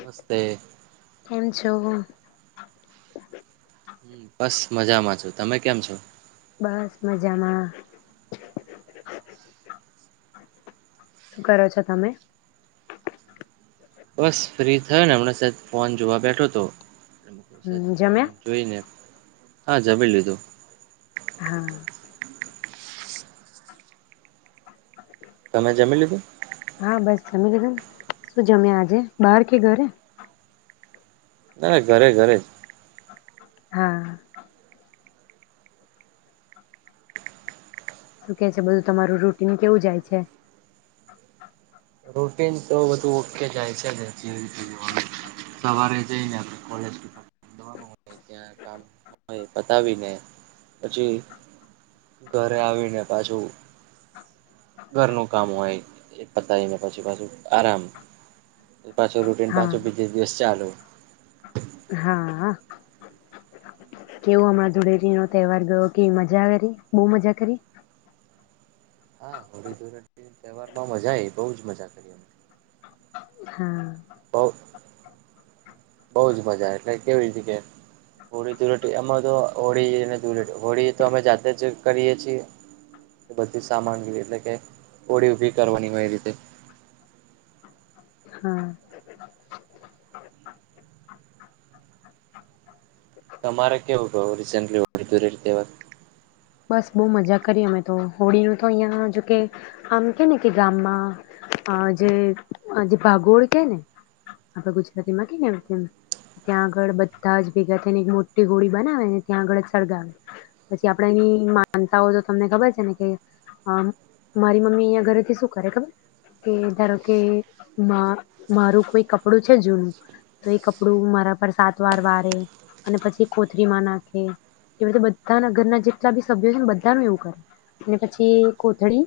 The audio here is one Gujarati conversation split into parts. નમસ્તે કેમ છો? હ બસ મજામાં છો. તમે કેમ છો? બસ મજામાં. શું કરો છો તમે? બસ ફ્રી થયો ને હમણાં સહેજ ફોન જોવા બેઠો હતો. એમ કઉ સેજ હમ ફોન જમ્યા? જોઈ ને હા જમી લીધું. હા તમે જમી લીધું? હા બસ જમી લીધું ને. શું જમ્યા આજે બાર કે ઘરે? ના ના ઘરે ઘરે. હા શું કે છે બધું તમારું રૂટીન કેવું જાય છે? રૂટીન તો બધું ઓકે જાય છે ને [inaudible] સવારે [inaudible] કોલેજ જવાનું ને કામ પતાવીને પછી ઘરે આવીને પાછું ઘરનું કામ હોય એ પતાવીને પછી પાછું આરામ. પાછો રૂટીન હા પાછો બીજુ દિવસ ચાલુ. હા કેવું હમણાં ધુળેરી નો તહેવાર ગયો. કેવી મજા કરી, બહુ મજા કરી? હા. હોળી ધુળેટી ના તહેવાર માં મજા આવી બઉ જ મજા કરી અમે. હા. બહુજ મજા એટલે કેવી રીતે કે હોળી ધુળટી એમાં તો હોળી અને ધુળટી હોળી તો અમે જાતે જ કરીએ છીએ બધી સામાની એટલે કે હોળી ઊભી કરવાની હોઈ રીતે. હા. [unintelligible] [inaudible] બસ બહુ મજા કરીએ અમે તો હોળીનું તો અહિયાં જોકે આમ કે ને કે ગામમાં જે ભાગોળ કેને આપડ ગુજરાતીમાં કેને ત્યાં આગળ બધા જ ભેગા થઈને એક મોટી હોળી બનાવેને ત્યાં આગળ સળગાવે પછી. માન તો તમને ખબર છે ને કે મારી મમ્મી અહીં ઘરેથી શું કરે ખબર કે ધારો કે મારું કોઈ કપડું છે, જૂનું તો એ કપડું મારા પર સાત વાર વારે અને પછી કોથરીમાં નાખે [unintelligible] બધાના ઘરના જે. સભ છે, ને બધા ન એવું કરે અને પછી કોથળી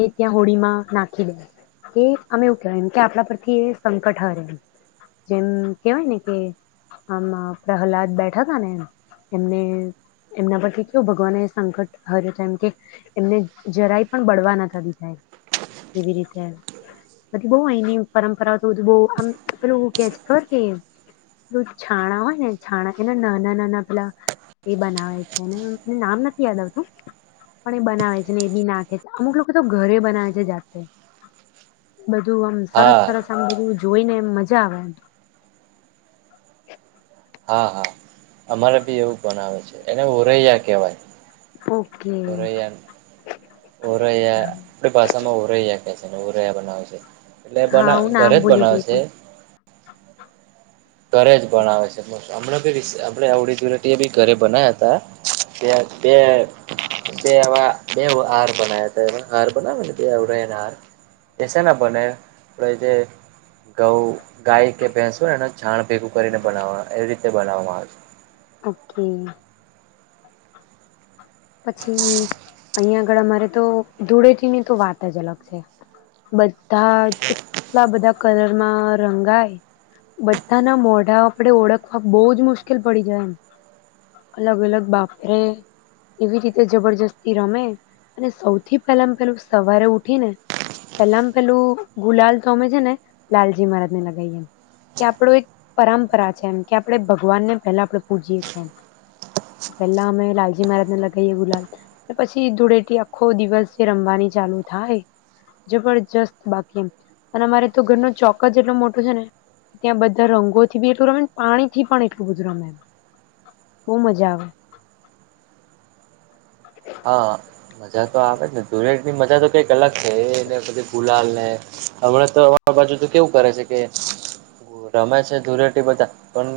એ ત્યાં [unintelligible] નાખી દે કે અમે એવું કેહેવાય એમ કે આપણા પરથી એ સંકટ હરે એ જેમ કેહેવાય ને કે આમાં પ્રહલાદ બેઠા હતા ને એમ એમને એમના પરથી. કેવું ભગવાન એ સંકટ હર્યું એમ કે એમને જરાય પણ બળવા ના થ દીધાય એવી રીતે બધી બહ અહીની પરંપરાઓ તો બધું બહ આમ [unintelligible] કે છે ખબર કે છાણા હોય ને છાણા એના નાના નાના પેલા એ બનાવે છેને. નામ નથી યાદ આવતું પણ એ બનાવે છે, ને એ બી નાખે છે, અમુક લોકો તો ઘરે બનાવે છે, જાતે. બધું આમ સરસ હા સરસ આમ બધું. જોઈને એમ મજા આવે એમ. હા હા અમારે બી એવું પણ આવે છે, એને ઓરૈયા. ઓકે [unintelligible] [inaudible] [inaudible] બનાવશે. એટલે હા બના હું ઘરે નામ જ ભૂલી ગઈ બનાવશે. હતી ઘરે જ પણ આવે છે હમણાં બી આપણે આવડી ધુલટીએ બી ઘરે [unintelligible] હતા [unintelligible] [unintelligible] બેવ. હાર બનાવ હતા એ હાર બનાવે ને આવડેને હાર કે છે, ના બને આપ જે ઘઉ ગાય કે ભેંસો નેને. છાણ ભેગું કરીને બનાવવા એવી રીતે. તે બનાવવામાં આવેશે. ઓકે. પછી. અહીં આગળ અમારે તો ધૂળેથીની તો વાત જ અલગ છે, બધા જ એટલા બધા કલરમાં રંગાય બધાના મોઢા આપડે ઓળખવા બહ જ મુશ્કેલ પડી જાય એમ અલગ અલગ બાપરે. એવી રીતે જબરજસ્તી રમે અને સૌથી પહેલામ પેલું સવારે ઉઠી ને પહેલામ પેલું ગુલાલ તો અમે છે, ને લાલજી મહારાજ ને લગાવએ કે આપડ એક પરંપરા છે એમ કે આપણેે ભગવાનને પેલા આપણે પૂજીએ છી તો પેલા અમે લાલજી મહારાજ. [unintelligible] ગુલાલ પછી ધૂળેટી આખો દિવસ જે રમવાની ચાલુ થાય જબરજસ્ત બાકી એ અને અમારે તો ઘર ન ચોક્કસ એટલો મોટો છે, ને ત્યાં બધા રંગોથી બી એટલું રમે પાણી થી પણ એટલું બધું રમે એમ બહ મજા આવે. હા મજા તો આવે ને ધૂળેટીની મજા તો કઈક અલગ છે, એને બધી ભૂલા ને હમણાં તો અ બાજુ તો કેવું કરે છે, કે રમે છે, ધૂળેટી બધા પણ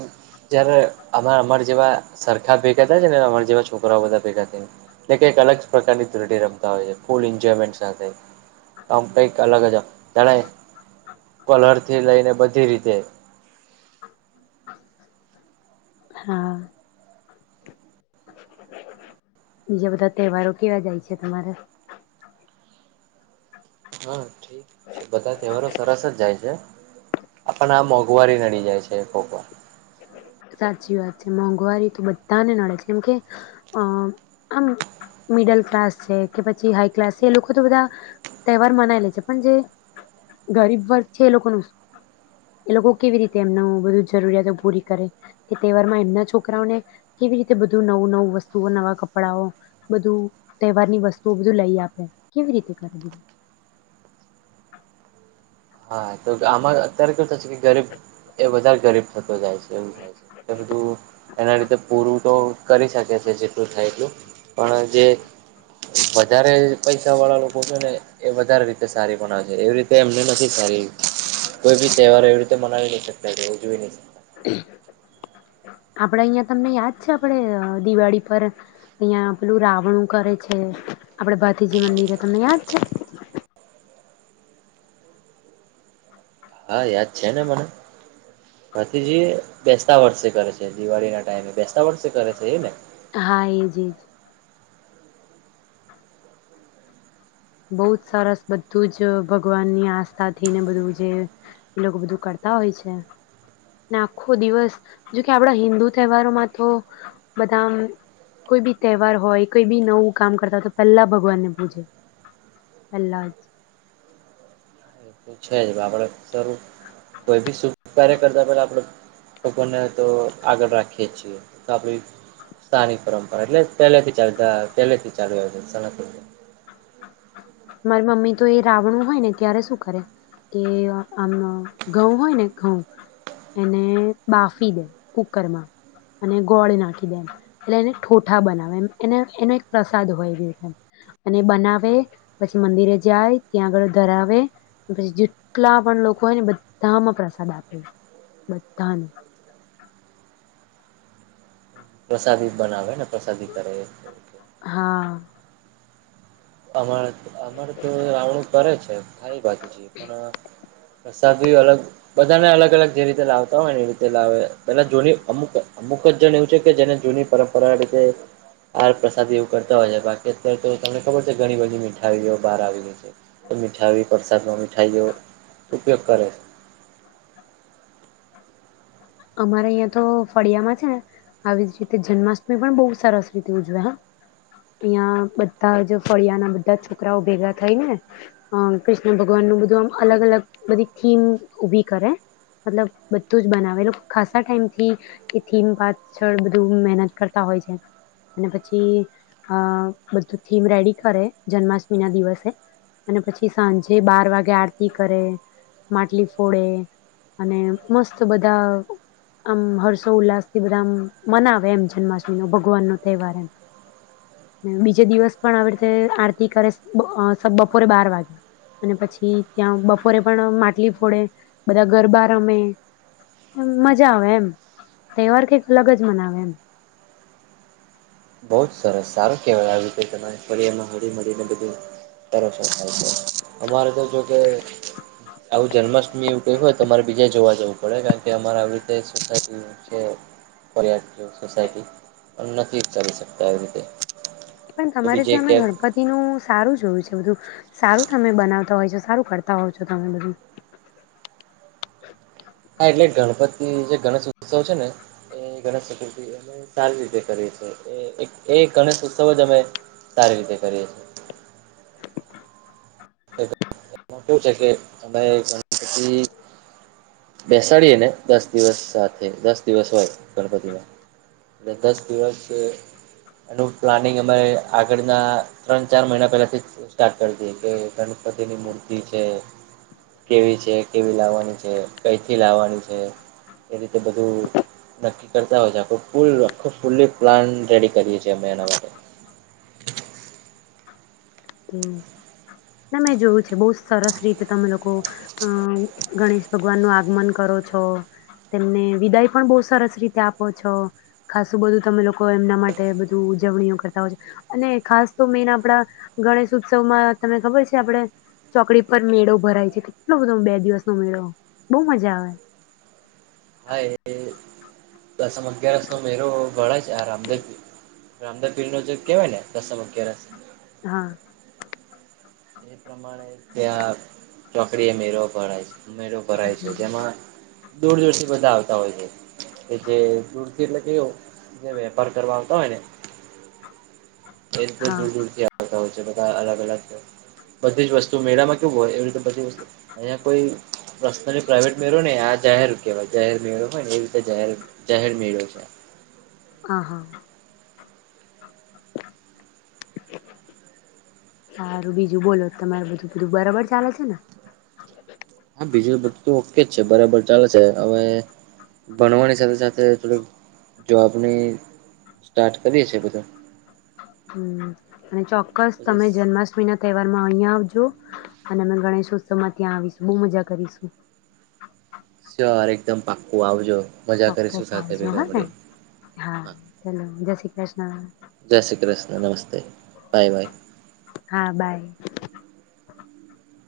જયારે અ અમાર જેવા સરખા ભેગા થ છે ને અમાર જેવા છોકરાઓ બધા ભેગા થને. એ કંઈક અલગ પ્રકારની ત [unintelligible] રમતા હોય છે, ફૂલ એન્જોયમેન્ટ સાથે આમ કંઈક અલગ જ જાણે કલરથી લઈને બધી રીતે. હા બીજા બધા તહેવારો કેવા જાય છે [unintelligible] હા ઠીક છે, બધા તહેવારો સરસ જ જાય છે, આપણ આ મોંઘવારી નડી જાય છે. [unintelligible] સાચી વાત છે, મોંઘવારી તો બધાને નડે છે એમ કે અ આમ મિડલ ક્લાસ છે, કે પછી હાઈ ક્લાસ છે, એ લોકો તો બધા તહેવાર મનાય લે છે, પણ જે ગરીબ વર્ગ છે, એ લોકોનું એ લોકો કેવી રીતે એમનું બધું જરૂરિયાતો પૂરી કરે. કે તહેવાર માં એમના છોકરાઓને કેવી રીતે બધું નવું નવું વસ્તુઓ નવા કપડાઓ બધું તહેવાર ની વસ્તુઓ બધું લઈ આપડે કેવી રીતે કર દ. હા તો આમાં અત્યારે કેું થશે કે ગરીબ એ વધારે ગરીબ થતો. તો જાય છે એવું થાય છે, એ બધું એના [unintelligible] પૂરું તો. કરી શકે છે, જેટલું થાય એટલું પણ જે વધારે પૈસાવાળા લોકો છે, ને એ વધારે રીતે સારી બનાવે છે, એવી રીતે એમને નથી. [unintelligible] કોઈ ભી તહેવાર [unintelligible] મનાવી ન શકજઈ નહી. આપડે અહિયાં તમને યાદ છે, આપડે દિવાળી પર અહિયાયા પેલું રાવણું કરે છે, આપડે ભાતીજી મંદિરે તમને યાદ છે. હા યાદ છે ને મને, ભથીજી બેસતા વર્ષે કરે છે દિવાળી ના ટાઈમે બેસતા વર્ષે કરે છે એ ને. હા એજ એજ. બહુ જ સરસ બધું જ ભગવાન ની આસ્થાથીઈને બધું જે, એ લોકો બધું કરતા હોય છે, આખો દિવસ જોકે આપણા હિન્દુ તહેવારોમાં તો બધા કોઈ બી તહેવાર હોય કોઈ બી નવું કામ કરતા હોય તો પહેલા ભગવાનને પૂજે. પલાજ. છે જ આપણેે શ કોઈ બી શુ કાર્ય કરતા પેલા આપણે લોકોને તો આગળ રાખીએ છીએ, તો આપ સ્થાનિક પરંપરા એટલે પહેલે થી ચાલ પહેલેથી ચાલુ આવે છે. મારી મમ્મી તો એ રાવણું હોય ને ત્યારે શું કરે, કે આમ ઘઉં હોય ને ઘઉં એને બાફી દે કુકરમાં અને ગોળ નાખી દે એમ, એટલે એને ઠોઠા બનાવે એમ એને એનો એક પ્રસાદ હોયમ, અને બનાવે પછી મંદિરે જાય ત્યાં આગળ ધરાવે, પછી જેટલા પણ લોકો હોય ને બધામાં પ્રસાદ આપે, બધાને. પ્રસાદી બનાવે ને પ્રસાદી કરે એ. હા. અવાર અમારે તો આવણું કરે છે ખારી બાજુ છે પણ પ્રસાદી અલગ બધાને અલગ અલગ જે રીતે લાવતા હોય ને એ રીતે લાવે પેલા જૂની અમુક અમુક જ જણ એવું છે કે જેને જૂની પરંપરા રીતે, આ પ્રસાદી એવું કરતા હોય છે બાકી અત્યારે તો તને ખબર છે ઘણી બધી મીઠાવઓ બહાર આવી ગ છે, તો મીઠાવી પડ સાનો મિઠાઈઓ ઉપયોગ કરે. અમારે અહં તો ફળિયામાં છે ને, આવી જ રીતે જન્માષ્ટમી પણ બહુ સરસ રીતે ઉજવે અહં, બધા જ ફળિયા ના બધા છોકરાઓ ભેગા થઈ ને, અ કૃષ્ણ ભગવાન નું બધું આમ અલગ અલગ બધી થીમ ઉભી કરે,, મતલબ બધું જ બનાવેલું ખાસ ટાઈમથી, એ થીમ પાછળ બધું મહેનત કરતા હોય છે, અને પછી અ બધું થીમ રેડી કરે જન્માષ્ટમી ના દિવસે, અને પછી સાંજે બાર વાગે આરતી કરે, માટલી ફોડે, અને મસ્ત બધા આમ હર્ષો ઉલ્લાસ થી બધા આમ મનાવે એમ જન્માષ્ટમી નો ભગવાન નો તહેવાર એમ, બીજે દિવસ પણ આવી રીતે આરતી કરે બપોરે બાર વાગે, અને પછી ત્યાં બપોરે પણ માટલી ફોડે, બધા ગરબા રમે. મજા આવે એમ તહેવાર કંઈક અલગ જ મનાવે એમ. બહુ જ સરસ સારું કહેવાય આવી રીતે તમારી ફરિયામાં હળી મળીને બધું તસ થાય છે, અમારે તો જોકે આવું જન્માષ્ટમી એવું કવું હોય તો તમારે બીજા જોવા જવું પડે કારણ કે અમારે આવી રીતે સોસાયટી છે ફરિયાદ સોસાયટી પણ નથી. ચલી શકતા આવી રીતે. પણ તો તમારે બીજે ત્યા અમે ક્યાંક ગણપતિ નું સારું જોયું છે બધું. સારું તમે બનાવતા હોય છો સારું કરતા હોવ છો તમે બધું. હા એટલે ગણપતિ જે ગણેશ ઉત્સવ છે ને, એ ગણેશ ચતુર્થી અમે સારી રીતે કરીએ છીએ, એ ગણેશ ઉત્સવ જ અમે સારી રીતે કરીએ છીએ. એ કેવું છે કે અમે ગણપતિ બેસાડીએ ને દસ દિવસ સાથે દસ દિવસ હોય ગણપતિમાં એલે દસ દિવસ એનું પ્લાનિંગ અમારે આગળના ત્રણ ચાર મહિના પહેલાથી સ્ટાર્ટ કરી દએ કે ગણપતિ તેની મૂર્તિ છે, કેવી છે કેવી લાવવાની છે કઈથી લાવવાની છે, એ રીતે બધું નક્કી કરતા હોય છે આખ ફૂલ ફૂલ્લી પ્લાન રેડી કરીએ છીએ અમે એના માટે. કે ના મેં જોયું છે બહુ સરસ રીતે તમે લોકો અ ગણેશ ભગવાન નું આગમન કરો છો તેમને વિદાય પણ બહુ સરસ રીતે આપો છો, ખાસું બધું તમે લોકો એમના માટે બધું ઉજવણીઓ કરતા હોય છો, અને ખાસ તો મેન આપડા ગણેશ ઉત્સવમાં તમને ખબર છે આપડણે ચોકડી પર મેળો ભરાય છે, કેટલો બધો બે દિવસ નો મેળો બહુ મજા આવે. હા એ દસમ અગિયારસ નો મેરો ભળ છે આ રામદેપીર, રામદેપીર નો જે કેવાય ને દસમ અગયારસ હા. એ પ્રમાણે ત્યાં ચોકડી એ મેળવ પડાય છે. મેળો ભરાય છે હમ. જેમાં દૂર દૂર થી બધા આવતા હોય છે, કે જે દૂર થી એટલે કેું જે વેપાર કરવા આવતા હોય ને એ હા તો દુરથી બધા અલગ અલગ બધી જ વસ્તુ મેળામાં કેવું હોય એવી રીતે બધીસ્ત અહીયા કોઈ પર્સનલી પ્રાઇવેટ મેળો ને આ જાહેર કેહેવાય જાહેર મેળો હોય ને એવી રીતે જાર જાહેર મેળો છે. હ હા, સારું બીજું બોલો તમાર બધું બધું બરાબર ચાલે છે ને. હા બીજો બધ ઓકે જ છે બરાબર ચાલે છે હવે, ભણવાની સાથે સાથે થોડીક જોબની સ્ટાર્ટ કરીએ છે બધું. હમ અને ચોક્કસ તમે પછી જન્માષ્ટમી ના તહેવાર અહીં આવજો, અને અ ગણેશ ઉત્સવમાં ત્યાં આવીશું બહુ મજા કરીશું. એકદમ પાક્કું આવજો. મજા કરીશું ચોક્કસ સાથે આવજો ભેગા હા ને, મળીને હા ચલો જય શ્રી કૃષ્ણ જય શ્રી કૃષ્ણ નમસ્તે બાય બાય હા બાય.